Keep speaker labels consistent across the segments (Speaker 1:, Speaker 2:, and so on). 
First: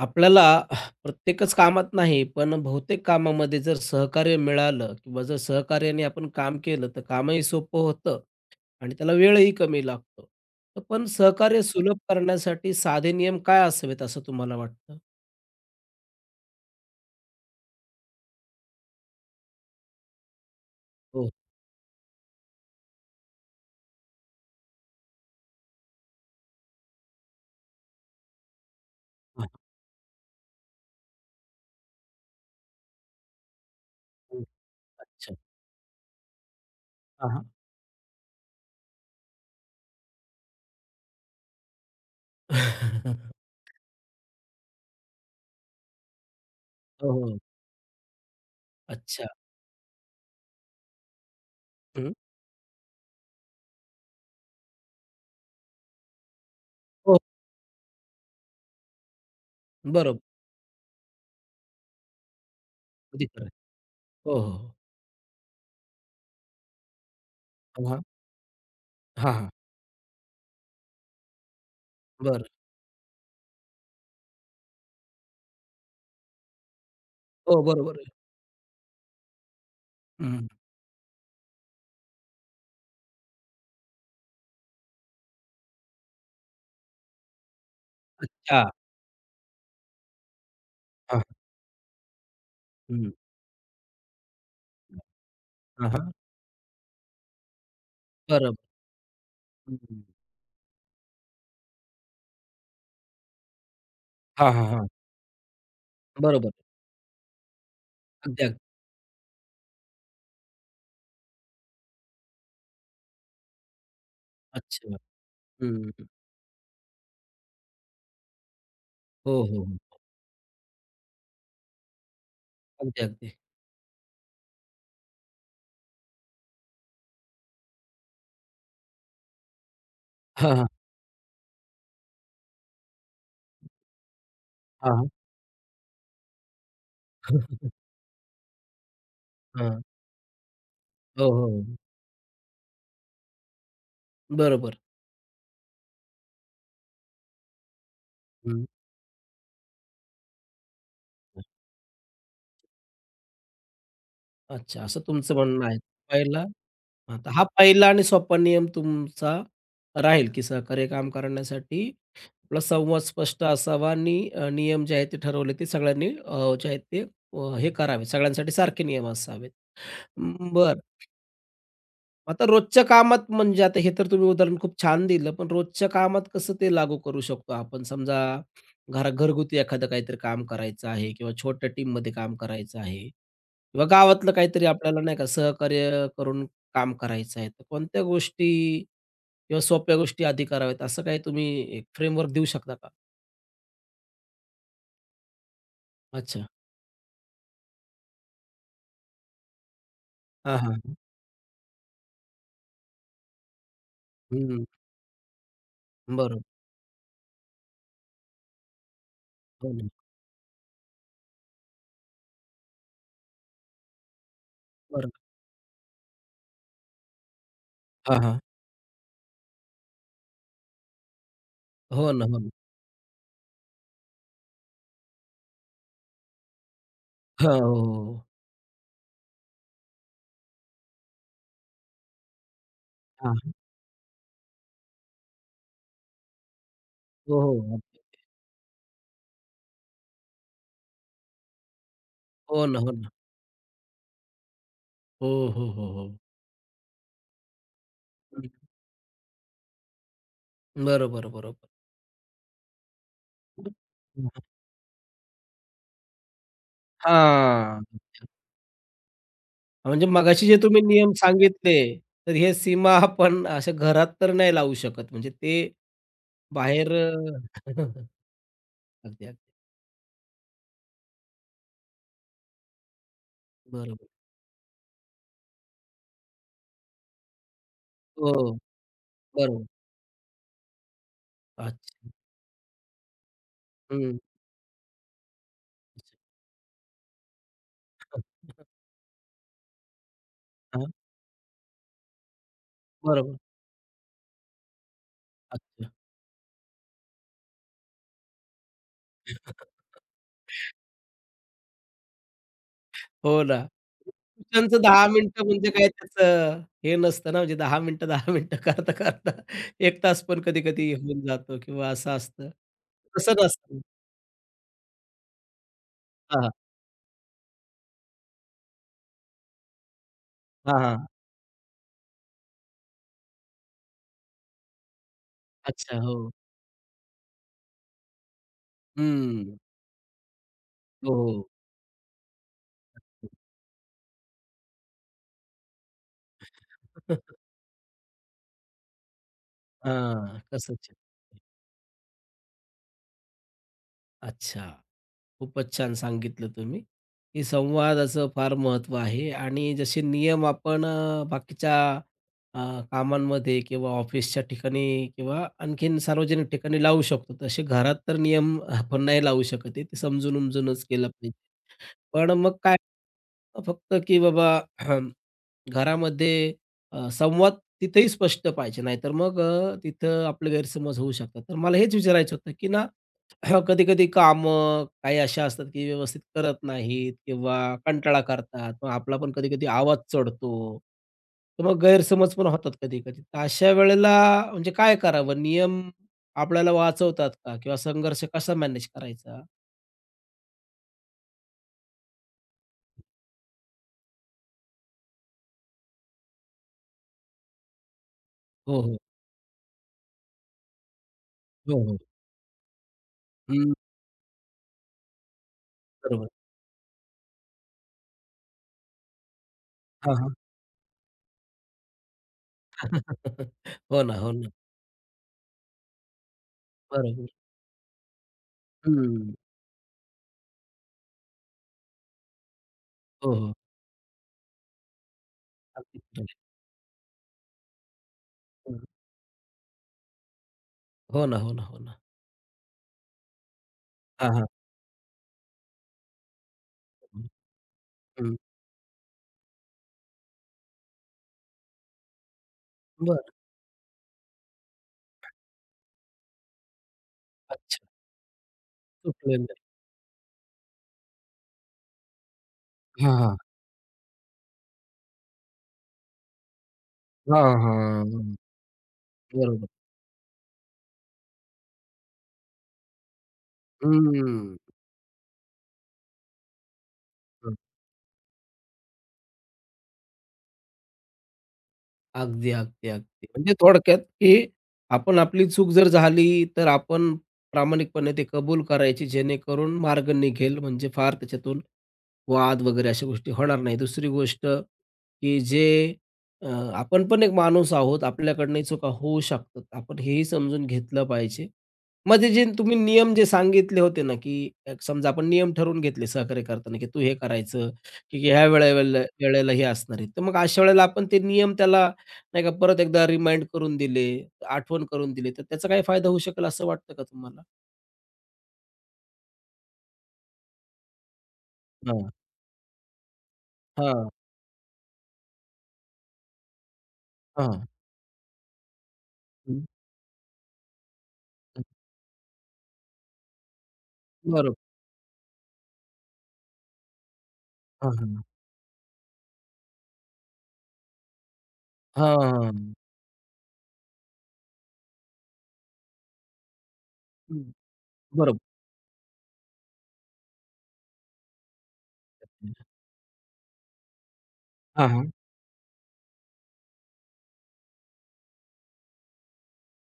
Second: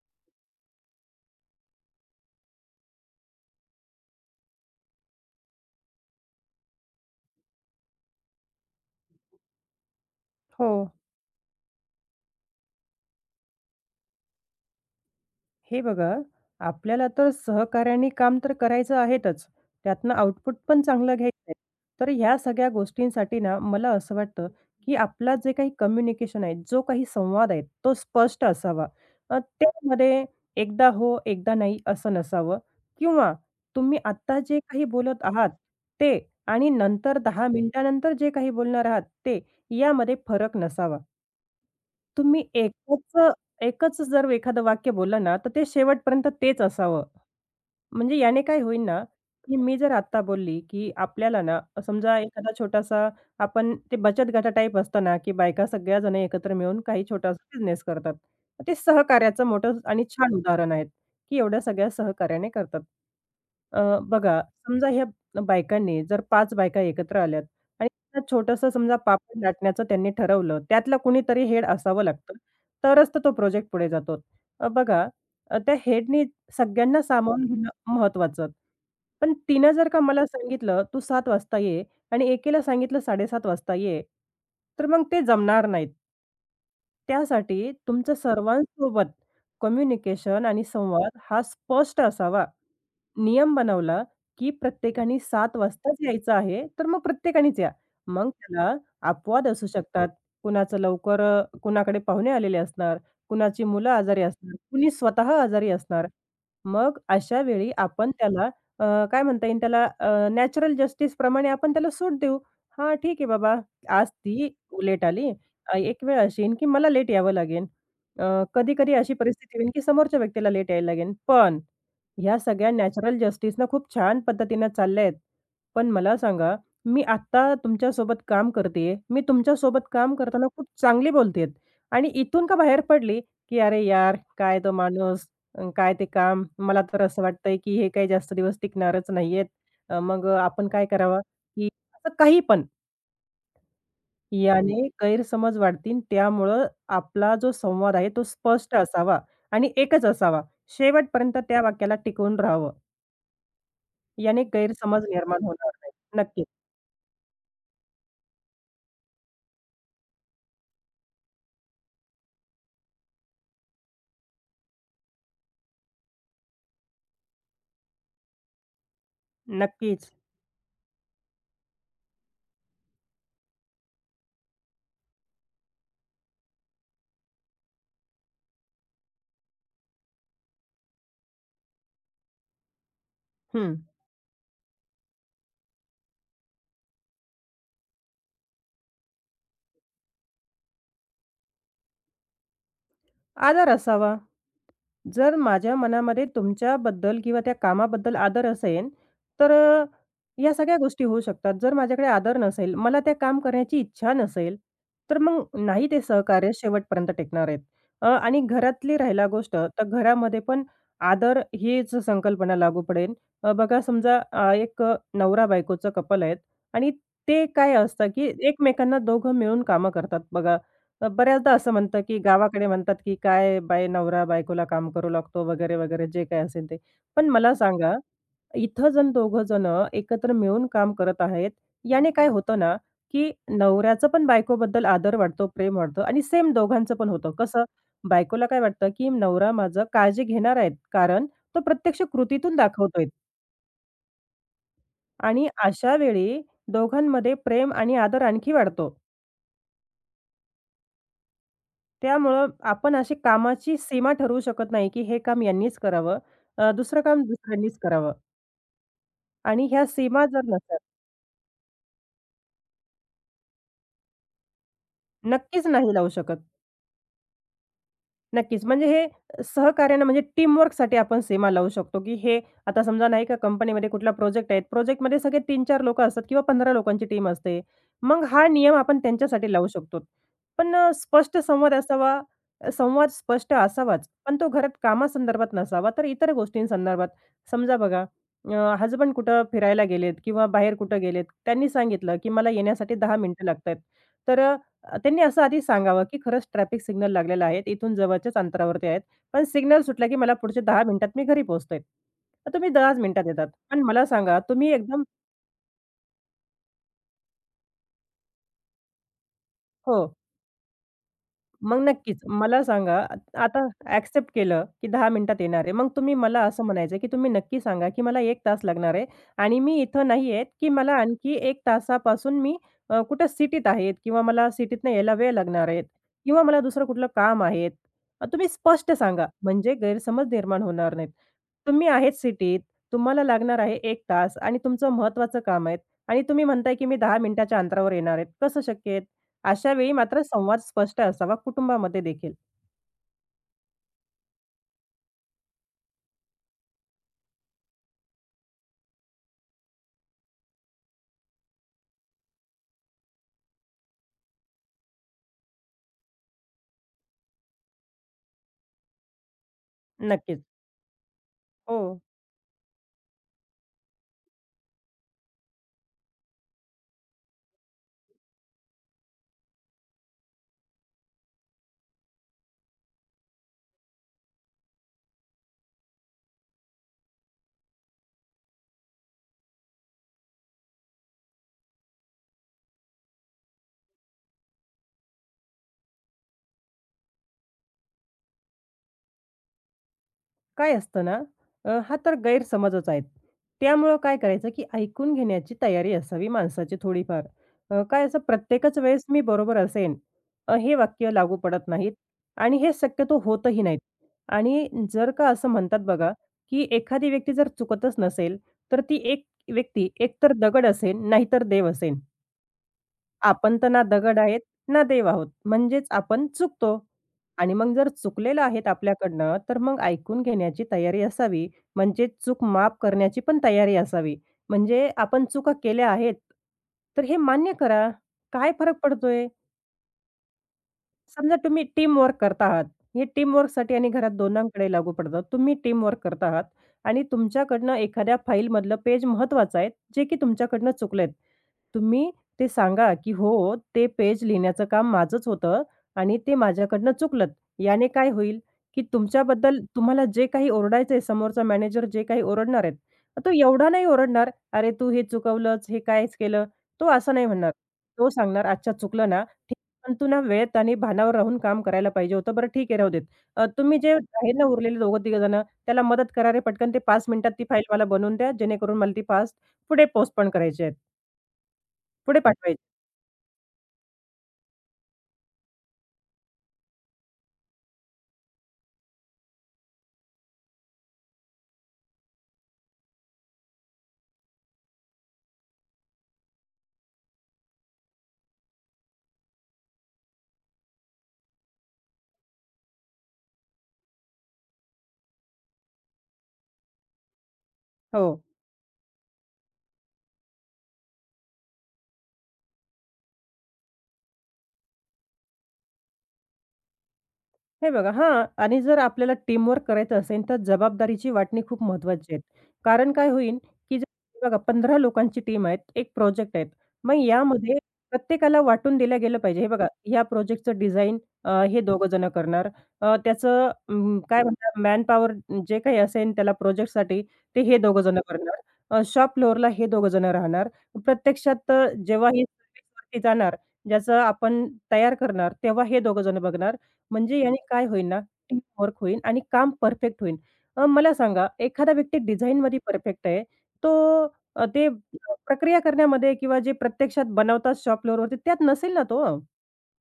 Speaker 1: आपल्याला प्रत्येकच कामात नाही, पण बहुतेक कामामध्ये जर सहकार्य मिळालं किंवा जर सहकार्याने आपण काम केलं, तर कामही सोपं होतं आणि त्याला वेळही कमी लागतो.
Speaker 2: हो.
Speaker 1: तर पण सहकार्य सुलभ करण्यासाठी साधे नियम काय असावेत असं तुम्हाला वाटतं?
Speaker 2: हे बघा, आपल्याला तर सहकार्याने काम तर करायचं आहेतच. त्यातनं आउटपुट पण चांगलं
Speaker 1: हो.
Speaker 2: घ्यायचं आहे. तर ह्या सगळ्या गोष्टींसाठी ना, मला असं वाटतं, की आपला जे काही कम्युनिकेशन आहे, जो काही संवाद आहे, तो स्पष्ट असावा.
Speaker 1: हां,
Speaker 2: त्यामध्ये एकदा हो, एकदा नाही असं नसावं किंवा तुम्ही आत्ता
Speaker 1: हां.
Speaker 2: जे काही बोलत
Speaker 1: अच्छा.
Speaker 2: आहात ते आणि नंतर
Speaker 1: हां, हां.
Speaker 2: 10 मिनिटानंतर जे काही बोलणार आहात ते, यामध्ये फरक नसावा. तुम्ही एकच एकच जर एखादं वाक्य बोललं ना, तर ते शेवटपर्यंत तेच असावं.
Speaker 1: हो, हो.
Speaker 2: म्हणजे याने काय होईल ना,
Speaker 1: अच्छा.
Speaker 2: की मी जर आत्ता बोलली, की आपल्याला ना
Speaker 1: हं.
Speaker 2: समजा एखादा छोटासा आपण ते बचत गटा टाईप असतं ना, की बायका सगळ्या जणी एकत्र मिळून काही
Speaker 1: हो,
Speaker 2: छोटासा बिझनेस करतात. ते सहकार्याचं मोठं आणि
Speaker 1: बरोबर.
Speaker 2: छान उदाहरण आहे, की एवढ्या सगळ्या सहकार्याने करतात.
Speaker 1: अगदी खरं आहे. हो,
Speaker 2: बघा
Speaker 1: हो.
Speaker 2: समजा ह्या बायकांनी जर 5 बायका एकत्र आल्यात
Speaker 1: हां, हां.
Speaker 2: आणि छोटंसं समजा पापड
Speaker 1: हां,
Speaker 2: लाटण्याचं त्यांनी ठरवलं, त्यातलं कुणीतरी हेड असावं लागतं,
Speaker 1: बरं.
Speaker 2: तरच तर तो प्रोजेक्ट पुढे जातो. अ, बघा त्या हेडनी सगळ्यांना सामावून
Speaker 1: हो,
Speaker 2: घेणं
Speaker 1: बरोबर आहे.
Speaker 2: महत्त्वाचं. पण तिनं जर का मला
Speaker 1: हं.
Speaker 2: सांगितलं, "तू 7:00 वाजता ये" आणि एकेला सांगितलं 7:30 वाजता ये, तर मग ते जमणार नाहीत. त्यासाठी तुमचं
Speaker 1: अच्छा.
Speaker 2: सर्वांसोबत कम्युनिकेशन आणि संवाद
Speaker 1: हां.
Speaker 2: हा स्पष्ट असावा.
Speaker 1: हं.
Speaker 2: नियम बनवला, की प्रत्येकाने सात
Speaker 1: हां,
Speaker 2: वाजताच
Speaker 1: हां.
Speaker 2: यायचं आहे, तर मग प्रत्येकानेच या. मग
Speaker 1: बरोबर.
Speaker 2: त्याला अपवाद असू
Speaker 1: हं.
Speaker 2: शकतात. कुणाचं लवकर कुणाकडे पाहुणे आलेले असणार, कुणाची मुलं आजारी
Speaker 1: हां,
Speaker 2: असणार,
Speaker 1: हां, हां.
Speaker 2: कुणी स्वतः आजारी असणार.
Speaker 1: बरोबर.
Speaker 2: मग अशा वेळी आपण
Speaker 1: अगदी,
Speaker 2: त्याला
Speaker 1: अगदी.
Speaker 2: अ, काय म्हणता येईल त्याला नॅचरल जस्टिसप्रमाणे आपण त्याला सूट देऊ. "हां, ठीक आहे बाबा, आज ती
Speaker 1: अच्छा.
Speaker 2: लेट आली,
Speaker 1: हं.
Speaker 2: एक वेळ अशी येईन की मला लेट यावं लागेल. अ, कधी-कधी अशी
Speaker 1: हो,
Speaker 2: परिस्थिती
Speaker 1: हो,
Speaker 2: येईल की
Speaker 1: हो.
Speaker 2: समोरच्या व्यक्तीला लेट यायला लागेल. पण ह्या सगळ्या
Speaker 1: अगदी,
Speaker 2: नॅचरल
Speaker 1: अगदी.
Speaker 2: जस्टिसनं खूप छान पद्धतीनं चालल्या आहेत. पण मला सांगा, मी आत्ता तुमच्यासोबत काम करते, मी तुमच्यासोबत काम करताना
Speaker 1: हां,
Speaker 2: खूप
Speaker 1: हां.
Speaker 2: चांगली बोलतेय आणि इथून का बाहेर पडली की "अरे यार, काय तो
Speaker 1: हां, हां.
Speaker 2: माणूस, काय ते काम. मला तर असं वाटतंय की हे काही जास्त दिवस टिकणारच नाहीयेत.
Speaker 1: हां.
Speaker 2: मग आपण काय करावं?"
Speaker 1: हो, हो, हो.
Speaker 2: की असं काही पण.
Speaker 1: बरोबर.
Speaker 2: याने गैरसमज वाढतील. त्यामुळं आपला जो संवाद आहे तो
Speaker 1: हं.
Speaker 2: स्पष्ट असावा आणि एकच असावा. शेवटपर्यंत त्या वाक्याला टिकून राहावं. याने
Speaker 1: अच्छा, असं
Speaker 2: गैरसमज
Speaker 1: तुमचं
Speaker 2: निर्माण
Speaker 1: म्हणणं
Speaker 2: होणार
Speaker 1: आहे.
Speaker 2: नाही.
Speaker 1: पहिला
Speaker 2: नक्कीच,
Speaker 1: हां, तर हा पहिला आणि सोपा नियम तुमचा राहील, की सहकार्य काम करण्यासाठी आपला संवाद स्पष्ट असावा आणि नियम जे आहेत ते ठरवले, ते सगळ्यांनी जे आहेत ते हे करावे. सगळ्यांसाठी सारखे नियम असावेत.
Speaker 2: नक्कीच.
Speaker 1: बरं. आता रोजच्या कामात म्हणजे आता हे तर तुम्ही उदाहरण खूप छान दिलं, पण रोजच्या कामात कसं ते लागू करू शकतो आपण? समजा घरगुती एखादं काहीतरी काम करायचं आहे किंवा छोट्या टीममध्ये काम करायचं आहे
Speaker 2: हं.
Speaker 1: किंवा गावातलं काहीतरी आपल्याला नाही का सहकार्य करून काम करायचं आहे. तर कोणत्या गोष्टी किंवा सोप्या गोष्टी आधी कराव्यात असं काही तुम्ही एक फ्रेमवर्क देऊ शकता का?
Speaker 2: आदर असावा. जर माझ्या मनामध्ये
Speaker 1: अच्छा.
Speaker 2: तुमच्याबद्दल किंवा त्या कामाबद्दल आदर असेल, तर या
Speaker 1: हां,
Speaker 2: सगळ्या
Speaker 1: हां.
Speaker 2: गोष्टी होऊ शकतात. जर माझ्याकडे आदर नसेल, मला त्या काम करण्याची इच्छा नसेल,
Speaker 1: हं.
Speaker 2: तर मग नाही ते
Speaker 1: बरोबर.
Speaker 2: सहकार्य शेवटपर्यंत टिकणार आहेत. आणि घरातली राहिला गोष्ट,
Speaker 1: हो
Speaker 2: तर
Speaker 1: ना.
Speaker 2: घरामध्ये पण आदर हीच संकल्पना लागू पडेल. अ, बघा समजा अ, एक
Speaker 1: बरोबर.
Speaker 2: नवरा-बायकोचं कपल आहेत आणि ते काय असतं,
Speaker 1: हां,
Speaker 2: की
Speaker 1: हां.
Speaker 2: एकमेकांना दोघं मिळून कामं करतात बघा. बऱ्याचदा असं म्हणतं,
Speaker 1: हो
Speaker 2: की
Speaker 1: ना, हो ना.
Speaker 2: गावाकडे म्हणतात, की काय बाय नवरा बायकोला काम करू लागतो वगैरे, वगैरे जे काही असेल ते. पण मला
Speaker 1: हां, हो,
Speaker 2: सांगा,
Speaker 1: हो, हो.
Speaker 2: इथं जण दोघं जणं एकत्र मिळून काम करत आहेत. याने काय होतं ना, की नवऱ्याचं पण बायकोबद्दल आदर वाढतो, प्रेम वाढतं आणि सेम दोघांचं पण होतं.
Speaker 1: हो,
Speaker 2: कसं?
Speaker 1: हो.
Speaker 2: बायकोला काय वाटतं, की नवरा माझं काळजी घेणार आहेत, कारण तो प्रत्यक्ष कृतीतून
Speaker 1: हो ना, हो
Speaker 2: दाखवतोय
Speaker 1: ना. हो,
Speaker 2: आणि
Speaker 1: हो, हो,
Speaker 2: अशा
Speaker 1: हो.
Speaker 2: वेळी दोघांमध्ये प्रेम आणि आदर
Speaker 1: हं.
Speaker 2: आणखी वाढतो.
Speaker 1: बरोबर, बरोबर.
Speaker 2: त्यामुळं आपण अशी कामाची सीमा ठरवू शकत नाही, की हे काम यांनीच करावं, दुसरं काम दुसऱ्यांनीच
Speaker 1: हां.
Speaker 2: करावं आणि ह्या
Speaker 1: म्हणजे
Speaker 2: सीमा जर
Speaker 1: मगाशी जे
Speaker 2: नसेल
Speaker 1: तुम्ही नियम सांगितले, तर हे सीमा आपण अशा घरात तर नाही लावू शकत. म्हणजे ते
Speaker 2: नक्कीच नाही लावू शकत.
Speaker 1: बाहेर अगदी,
Speaker 2: नक्कीच. म्हणजे
Speaker 1: अगदी.
Speaker 2: हे सहकार्यानं म्हणजे टीमवर्कसाठी आपण सीमा लावू शकतो, की हे आता समजा नाही का कंपनीमध्ये
Speaker 1: बरोबर.
Speaker 2: कुठला प्रोजेक्ट आहे. प्रोजेक्टमध्ये सगळे 3-4 लोकं असतात किंवा 15 लोकांची टीम असते. मग
Speaker 1: हो,
Speaker 2: हा नियम आपण त्यांच्यासाठी
Speaker 1: बरोबर.
Speaker 2: लावू शकतो. पण स्पष्ट संवाद
Speaker 1: अच्छा.
Speaker 2: असावा. संवाद स्पष्ट असावाच,
Speaker 1: हं.
Speaker 2: पण तो घरात कामासंदर्भात नसावा, तर इतर गोष्टींसंदर्भात. समजा बघा हसबंड कुठं फिरायला गेलेत किंवा बाहेर
Speaker 1: हां,
Speaker 2: कुठं गेलेत. त्यांनी सांगितलं, की मला येण्यासाठी 10
Speaker 1: बरोबर.
Speaker 2: मिनिटं लागतायत. तर त्यांनी असं आधी
Speaker 1: अच्छा.
Speaker 2: सांगावं, की खरंच ट्रॅफिक सिग्नल लागलेला आहे. इथून जवळच्याच अंतरावरती आहेत. पण सिग्नल सुटला, की मला पुढचे 10 मिनिटात मी घरी पोहोचतोय. तर तुम्ही 10च मिनिटात
Speaker 1: हो
Speaker 2: येतात.
Speaker 1: ना.
Speaker 2: पण मला सांगा तुम्ही
Speaker 1: त्यांचं
Speaker 2: एकदम
Speaker 1: 10 मिनिटं म्हणजे काय त्याचं हे नसतं ना, म्हणजे 10 मिनिटं, 10 मिनिटं करता-करता
Speaker 2: हो.
Speaker 1: 1 तास पण कधी-कधी होऊन जातो
Speaker 2: मग
Speaker 1: किंवा असं
Speaker 2: नक्कीच.
Speaker 1: असतं. तसं
Speaker 2: आता
Speaker 1: नसतं.
Speaker 2: ॲक्सेप्ट केलं, की 10 मिनिटात येणार आहे. मग तुम्ही मला
Speaker 1: हां, हां.
Speaker 2: असं म्हणायचं आहे, की तुम्ही नक्की सांगा, की मला 1 तास लागणार आहे आणि मी इथं नाही आहेत, की मला
Speaker 1: हां,
Speaker 2: आणखी 1 तासापासून मी कुठं सिटीत आहेत किंवा मला सिटीतनं यायला वेळ लागणार आहेत
Speaker 1: अच्छा. हो.
Speaker 2: किंवा मला दुसरं कुठलं काम आहेत. तुम्ही स्पष्ट सांगा,
Speaker 1: हं.
Speaker 2: म्हणजे गैरसमज निर्माण होणार नाहीत.
Speaker 1: हो.
Speaker 2: तुम्ही आहेत सिटीत, तुम्हाला लागणार आहे 1 तास आणि तुमचं महत्त्वाचं काम आहे आणि तुम्ही म्हणताय, की मी 10 मिनिटाच्या अंतरावर येणार आहेत. कसं शक्य आहे? अशा वेळी मात्र
Speaker 1: हां.
Speaker 2: संवाद
Speaker 1: कसं
Speaker 2: स्पष्ट असावा कुटुंबामध्ये देखील.
Speaker 1: अच्छा. खूपच छान सांगितलं तुम्ही, की संवादाचं फार महत्त्व आहे आणि जसे नियम आपण बाकीच्या अ, कामांमध्ये किंवा ऑफिसच्या ठिकाणी किंवा आणखीन सार्वजनिक ठिकाणी लावू शकतो, तसे घरात तर नियम आपण नाही लावू शकत आहे. ते
Speaker 2: नक्कीच.
Speaker 1: समजून-उमजूनच केलं पाहिजे.
Speaker 2: हो.
Speaker 1: पण मग काय फक्त की बाबा घरामध्ये संवाद तिथेही स्पष्ट पाहिजे, नाहीतर मग तिथं आपले गैरसमज होऊ शकतात. तर मला हेच विचारायचं होतं, की ना हो, कधी-कधी कामं काही अशा असतात, की व्यवस्थित करत नाहीत किंवा कंटाळा करतात. मग आपला पण कधी-कधी आवाज चढतो. तर मग गैरसमज पण होतात कधी-कधी. तर अशा वेळेला म्हणजे काय करावं? नियम आपल्याला वाचवतात का? किंवा संघर्ष कसा मॅनेज करायचा?
Speaker 2: काय असतं ना, हा तर गैरसमजच आहेत. त्यामुळं काय करायचं, की ऐकून घेण्याची तयारी असावी माणसाची थोडीफार. काय असं प्रत्येकच
Speaker 1: हो, हो.
Speaker 2: वेळेस मी बरोबर असेन, हे वाक्य लागू पडत
Speaker 1: हो,
Speaker 2: नाहीत
Speaker 1: हो.
Speaker 2: आणि हे शक्यतो होतही
Speaker 1: हं,
Speaker 2: नाहीत. आणि जर का असं म्हणतात बघा,
Speaker 1: बरोबर.
Speaker 2: की एखादी व्यक्ती जर चुकतच नसेल, तर ती एक व्यक्ती
Speaker 1: हां,
Speaker 2: एकतर
Speaker 1: हां.
Speaker 2: दगड असेल, नाहीतर देव असेल. आपण तर ना
Speaker 1: हो ना,
Speaker 2: दगड
Speaker 1: हो
Speaker 2: आहेत,
Speaker 1: ना.
Speaker 2: ना देव आहोत. म्हणजेच आपण चुकतो.
Speaker 1: बरोबर.
Speaker 2: आणि मग जर चुकलेलं आहेत
Speaker 1: हं.
Speaker 2: आपल्याकडनं, तर मग ऐकून घेण्याची तयारी असावी. म्हणजे चूक माफ करण्याची
Speaker 1: हो,
Speaker 2: पण
Speaker 1: हो.
Speaker 2: तयारी असावी. म्हणजे आपण चुका केल्या
Speaker 1: अगदी
Speaker 2: आहेत,
Speaker 1: खरं
Speaker 2: तर हे मान्य करा. काय
Speaker 1: आहे.
Speaker 2: फरक
Speaker 1: हं.
Speaker 2: पडतोय?
Speaker 1: हो
Speaker 2: समजा
Speaker 1: ना, हो
Speaker 2: तुम्ही
Speaker 1: ना, हो ना.
Speaker 2: टीमवर्क करत आहात. हे टीमवर्कसाठी आणि घरात
Speaker 1: हां, हां.
Speaker 2: दोघांकडे लागू पडतं. तुम्ही टीमवर्क करत आहात आणि तुमच्याकडनं एखाद्या
Speaker 1: हं.
Speaker 2: फाईलमधलं पेज महत्त्वाचं आहे, जे की तुमच्याकडनं चुकलेत. तुम्ही ते सांगा, की
Speaker 1: बरं.
Speaker 2: "हो, ते पेज लिहिण्याचं काम माझंच होतं आणि ते माझ्याकडनं चुकलं."
Speaker 1: अच्छा.
Speaker 2: याने काय होईल, की
Speaker 1: सुटलेलं
Speaker 2: तुमच्याबद्दल
Speaker 1: आहे.
Speaker 2: तुम्हाला जे काही ओरडायचंय, समोरचा मॅनेजर जे काही ओरडणार आहेत,
Speaker 1: हां,
Speaker 2: तो
Speaker 1: हां.
Speaker 2: एवढा नाही ओरडणार, "अरे, तू हे चुकवलंच, हे कायच केलं." तो असं नाही म्हणणार.
Speaker 1: हां,
Speaker 2: तो
Speaker 1: हां.
Speaker 2: सांगणार, "अच्छा, चुकलं ना, ठीक आहे.
Speaker 1: बरोबर.
Speaker 2: पण तू ना वेळेत आणि भानावर राहून काम करायला पाहिजे होतं. बरं, ठीक आहे, राहू देत. तुम्ही जे आहे ना
Speaker 1: हं.
Speaker 2: उरलेले दोघं-तिघं जणं, त्याला मदत करा रे पटकन. ते 5 मिनिटात ती
Speaker 1: हं.
Speaker 2: फाईल मला बनवून द्या, जेणेकरून मला ती फास्ट पुढे पोस्टपोन करायची आहे, पुढे
Speaker 1: अगदी,
Speaker 2: पाठवायची."
Speaker 1: अगदी, अगदी. म्हणजे थोडक्यात, की आपण आपली चूक जर झाली, तर आपण प्रामाणिकपणे ते कबूल करायची, जेणेकरून मार्ग निघेल. म्हणजे फार त्याच्यातून वाद वगैरे अशा गोष्टी होणार नाही. दुसरी गोष्ट, की जे अ, आपण पण एक माणूस आहोत, आपल्याकडनंही चुका होऊ शकतात. आपण हेही समजून घेतलं पाहिजे. मग ते जे तुम्ही नियम जे सांगितले होते ना, की एक समजा आपण नियम ठरवून घेतले सहकार्य करताना, की तू हे करायचं,
Speaker 2: हो.
Speaker 1: की की ह्या वेळेला वेळेला हे असणार आहे. तर मग अशा वेळेला आपण ते नियम त्याला नाही का परत एकदा रिमाइंड करून दिले, आठवण करून दिली, तर त्याचा काही फायदा होऊ शकेल असं वाटतं का तुम्हाला?
Speaker 2: हे बघा हां आणि जर आपल्याला टीमवर्क करायचं असेल, तर जबाबदारीची वाटणी खूप
Speaker 1: हां.
Speaker 2: महत्त्वाची आहे. कारण काय होईल, की
Speaker 1: हां,
Speaker 2: जर बघा 15 लोकांची टीम आहे, एक प्रोजेक्ट आहे. मग यामध्ये
Speaker 1: हां.
Speaker 2: प्रत्येकाला वाटून दिलं गेलं पाहिजे. हे
Speaker 1: हं.
Speaker 2: बघा, ह्या प्रोजेक्टचं डिझाइन हे दोघं जण करणार. त्याचं काय म्हणतात
Speaker 1: बरोबर.
Speaker 2: मॅनपॉवर जे काही असेल त्याला प्रोजेक्टसाठी ते हे दोघं
Speaker 1: हां,
Speaker 2: जण
Speaker 1: हां.
Speaker 2: करणार. शॉप फ्लोअरला हे दोघं जण राहणार. प्रत्यक्षात जेव्हा ही
Speaker 1: हां.
Speaker 2: सर्व्हिसवरती जाणार, ज्याचं आपण तयार करणार, तेव्हा हे दोघं जण बघणार. म्हणजे
Speaker 1: हं,
Speaker 2: याने काय होईल ना, टीम
Speaker 1: बरोबर.
Speaker 2: वर्क होईल आणि काम परफेक्ट होईल. मला सांगा एखादा व्यक्ती डिझाइनमध्ये परफेक्ट आहे. तो अ, ते
Speaker 1: हां, हां.
Speaker 2: प्रक्रिया करण्यामध्ये किंवा जे प्रत्यक्षात बनवतात शॉप फ्लोअरवरती त्यात नसेल ना तो.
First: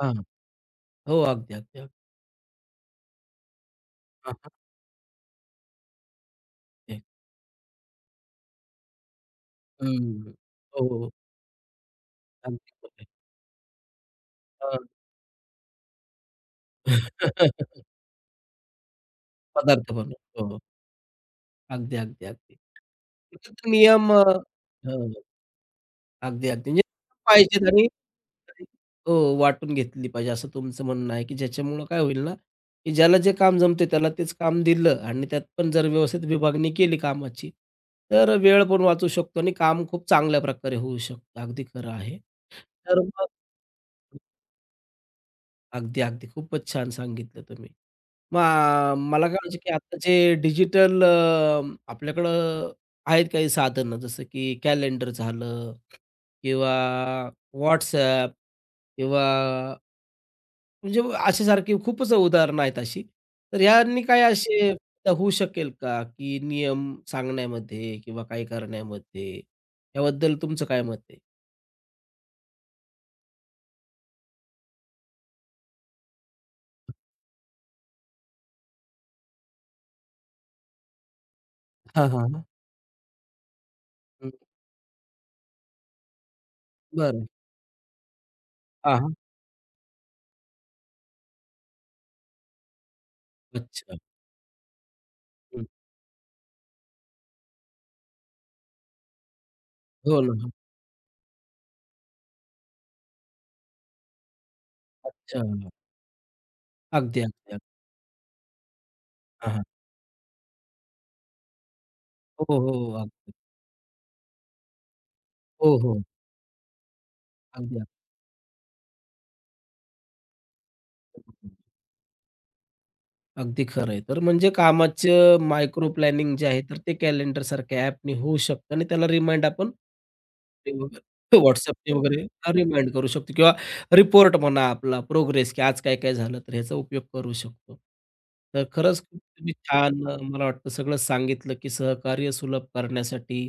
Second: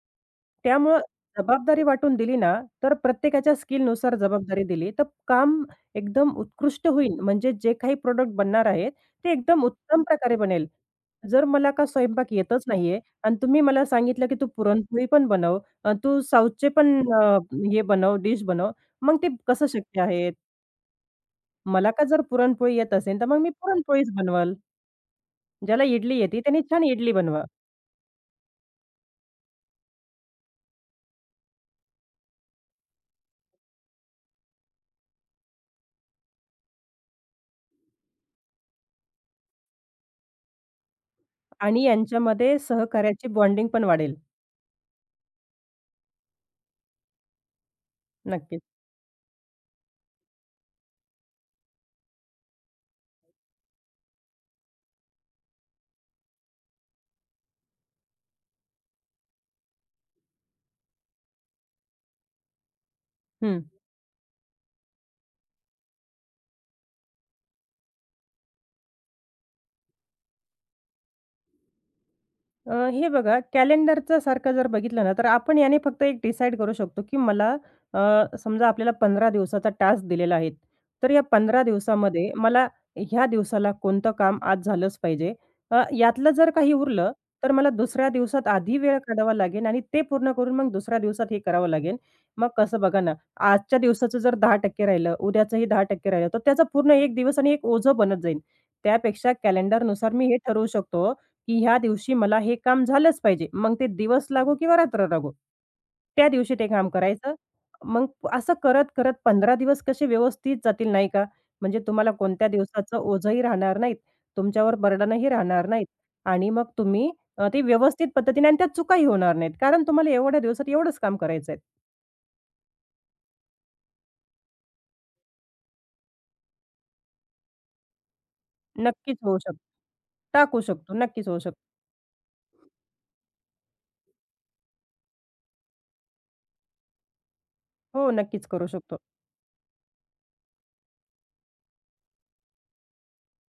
Speaker 1: हां, हां.
Speaker 2: त्यामुळं
Speaker 1: हो, अगदी, अगदी,
Speaker 2: जबाबदारी
Speaker 1: अगदी.
Speaker 2: वाटून दिली ना, तर प्रत्येकाच्या स्किलनुसार
Speaker 1: हां, हां.
Speaker 2: जबाबदारी दिली, तर काम एकदम उत्कृष्ट
Speaker 1: ते
Speaker 2: होईल. म्हणजे जे काही प्रॉडक्ट बनणार आहेत, ते एकदम उत्तम
Speaker 1: हं.
Speaker 2: प्रकारे बनेल.
Speaker 1: हो, हो, हो.
Speaker 2: जर मला का स्वयंपाक येतच
Speaker 1: अगदी
Speaker 2: नाहीये
Speaker 1: बरोबर.
Speaker 2: आणि तुम्ही मला सांगितलं, की "तू
Speaker 1: हां.
Speaker 2: पुरणपोळी पण बनव, तू साऊथचे पण अ, हे बनव, डिश बनव." मग ते कसं
Speaker 1: पदार्थ
Speaker 2: शक्य आहे?
Speaker 1: बनवतो. हो, हो.
Speaker 2: मला
Speaker 1: अगदी,
Speaker 2: का जर
Speaker 1: अगदी, अगदी.
Speaker 2: पुरणपोळी येत असेल, तर मग मी
Speaker 1: त्याच्यात
Speaker 2: पुरणपोळीच
Speaker 1: नियम अ,
Speaker 2: बनवल.
Speaker 1: हं,
Speaker 2: ज्याला इडली येते,
Speaker 1: अगदी,
Speaker 2: त्याने
Speaker 1: अगदी.
Speaker 2: छान इडली
Speaker 1: म्हणजे
Speaker 2: बनवा
Speaker 1: पाहिजेत आणि हो, वाटून घेतली पाहिजे असं तुमचं म्हणणं आहे, की ज्याच्यामुळं काय होईल ना, की ज्याला जे काम जमते त्याला तेच काम दिलं आणि त्यात पण जर व्यवस्थित विभागणी केली कामाची, तर वेळ पण वाचू शकतो आणि काम खूप चांगल्या प्रकारे होऊ शकतं. अगदी
Speaker 2: आणि
Speaker 1: खरं आहे.
Speaker 2: यांच्यामध्ये
Speaker 1: तर मग
Speaker 2: सहकार्याची बॉन्डिंग पण वाढेल.
Speaker 1: अगदी, अगदी. खूपच छान सांगितलं तुम्ही. मग
Speaker 2: नक्कीच.
Speaker 1: मला काय म्हणायचं, की आता जे डिजिटल आपल्याकडं आहेत काही साधनं जसं की कॅलेंडर झालं किंवा WhatsApp किंवा म्हणजे अशा सारखी खूपच उदाहरणं आहेत अशी.
Speaker 2: हं.
Speaker 1: तर ह्यांनी काय असे फायदा होऊ शकेल का, की नियम सांगण्यामध्ये किंवा काही करण्यामध्ये याबद्दल तुमचं काय मत आहे?
Speaker 2: हे बघा कॅलेंडरचं सारखं जर बघितलं ना, तर आपण याने फक्त एक डिसाईड करू शकतो, की मला अ, समजा आपल्याला 15 दिवसाचा टास्क दिलेला आहे. तर या 15
Speaker 1: हां, हां,
Speaker 2: दिवसामध्ये
Speaker 1: हां.
Speaker 2: मला ह्या दिवसाला कोणतं
Speaker 1: हं,
Speaker 2: काम आज झालंच पाहिजे. यातलं जर काही उरलं,
Speaker 1: बरं.
Speaker 2: तर मला दुसऱ्या दिवसात आधी वेळ
Speaker 1: हां, हां.
Speaker 2: काढावा लागेल आणि ते पूर्ण करून मग दुसऱ्या दिवसात हे करावं लागेल. मग कसं बघा ना, आजच्या
Speaker 1: अच्छा.
Speaker 2: दिवसाचं जर 10% राहिलं, उद्याचंही
Speaker 1: हं.
Speaker 2: 10% राहिलं, तर त्याचा पूर्ण 1 दिवस आणि एक ओझं बनत जाईल. त्यापेक्षा कॅलेंडरनुसार
Speaker 1: हो
Speaker 2: मी हे
Speaker 1: ना.
Speaker 2: ठरवू शकतो की ह्या दिवशी मला हे काम झालंच पाहिजे. मग ते दिवस लागो किंवा रात्र लागो.
Speaker 1: अच्छा.
Speaker 2: त्या दिवशी ते काम
Speaker 1: अगदी,
Speaker 2: करायचं.
Speaker 1: अगदी.
Speaker 2: मग असं करत-करत 15
Speaker 1: हां, हां.
Speaker 2: दिवस कसे व्यवस्थित जातील नाही का? म्हणजे तुम्हाला कोणत्या
Speaker 1: हो, हो, हो.
Speaker 2: दिवसाचं
Speaker 1: अगदी.
Speaker 2: ओझंही राहणार नाहीत. तुमच्यावर बर्डनही राहणार
Speaker 1: हो,
Speaker 2: नाहीत
Speaker 1: हो.
Speaker 2: आणि मग तुम्ही ते
Speaker 1: अगदी,
Speaker 2: व्यवस्थित पद्धतीने आणि त्यात चुकाही होणार नाहीत. कारण तुम्हाला एवढ्या दिवसात एवढंच काम
Speaker 1: अगदी.
Speaker 2: करायचं आहे.
Speaker 1: अगदी खरं आहे. तर म्हणजे कामाचं मायक्रो प्लॅनिंग जे आहे, तर ते कॅलेंडर सारख्या ॲपनी होऊ शकतं आणि त्याला
Speaker 2: नक्कीच होऊ
Speaker 1: रिमाइंड
Speaker 2: शकतं.
Speaker 1: आपण
Speaker 2: टाकू
Speaker 1: ते
Speaker 2: शकतो.
Speaker 1: वगैरे
Speaker 2: नक्कीच होऊ शकतो.
Speaker 1: WhatsAppने वगैरे रिमाइंड करू शकतो किंवा रिपोर्ट म्हणा आपला प्रोग्रेस, की आज काय-काय झालं, तर ह्याचा उपयोग करू शकतो.
Speaker 2: हो, नक्कीच
Speaker 1: तर
Speaker 2: करू शकतो.
Speaker 1: खरंच खूप तुम्ही छान मला वाटतं सगळं सांगितलं, की सहकार्य सुलभ करण्यासाठी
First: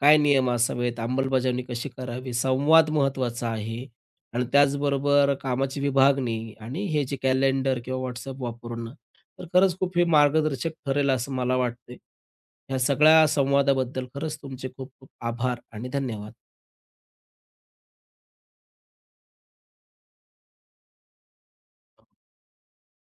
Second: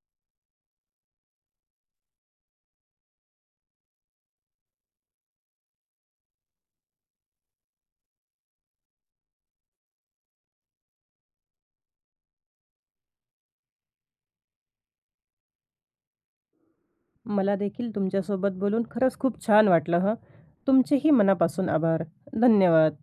Speaker 1: काय नियम असावेत, अंमलबजावणी कशी करावी, संवाद महत्त्वाचा आहे आणि त्याचबरोबर कामाची विभागणी आणि हे जे कॅलेंडर किंवा WhatsApp वापरणं तर खरंच खूप हे मार्गदर्शक ठरेल असं मला वाटतंय. ह्या सगळ्या संवादाबद्दल खरंच तुमचे खूप खूप आभार आणि धन्यवाद.
Speaker 2: मला देखील तुमच्यासोबत बोलून खरंच खूप छान वाटलं हं. तुमचेही मनापासून आभार. धन्यवाद.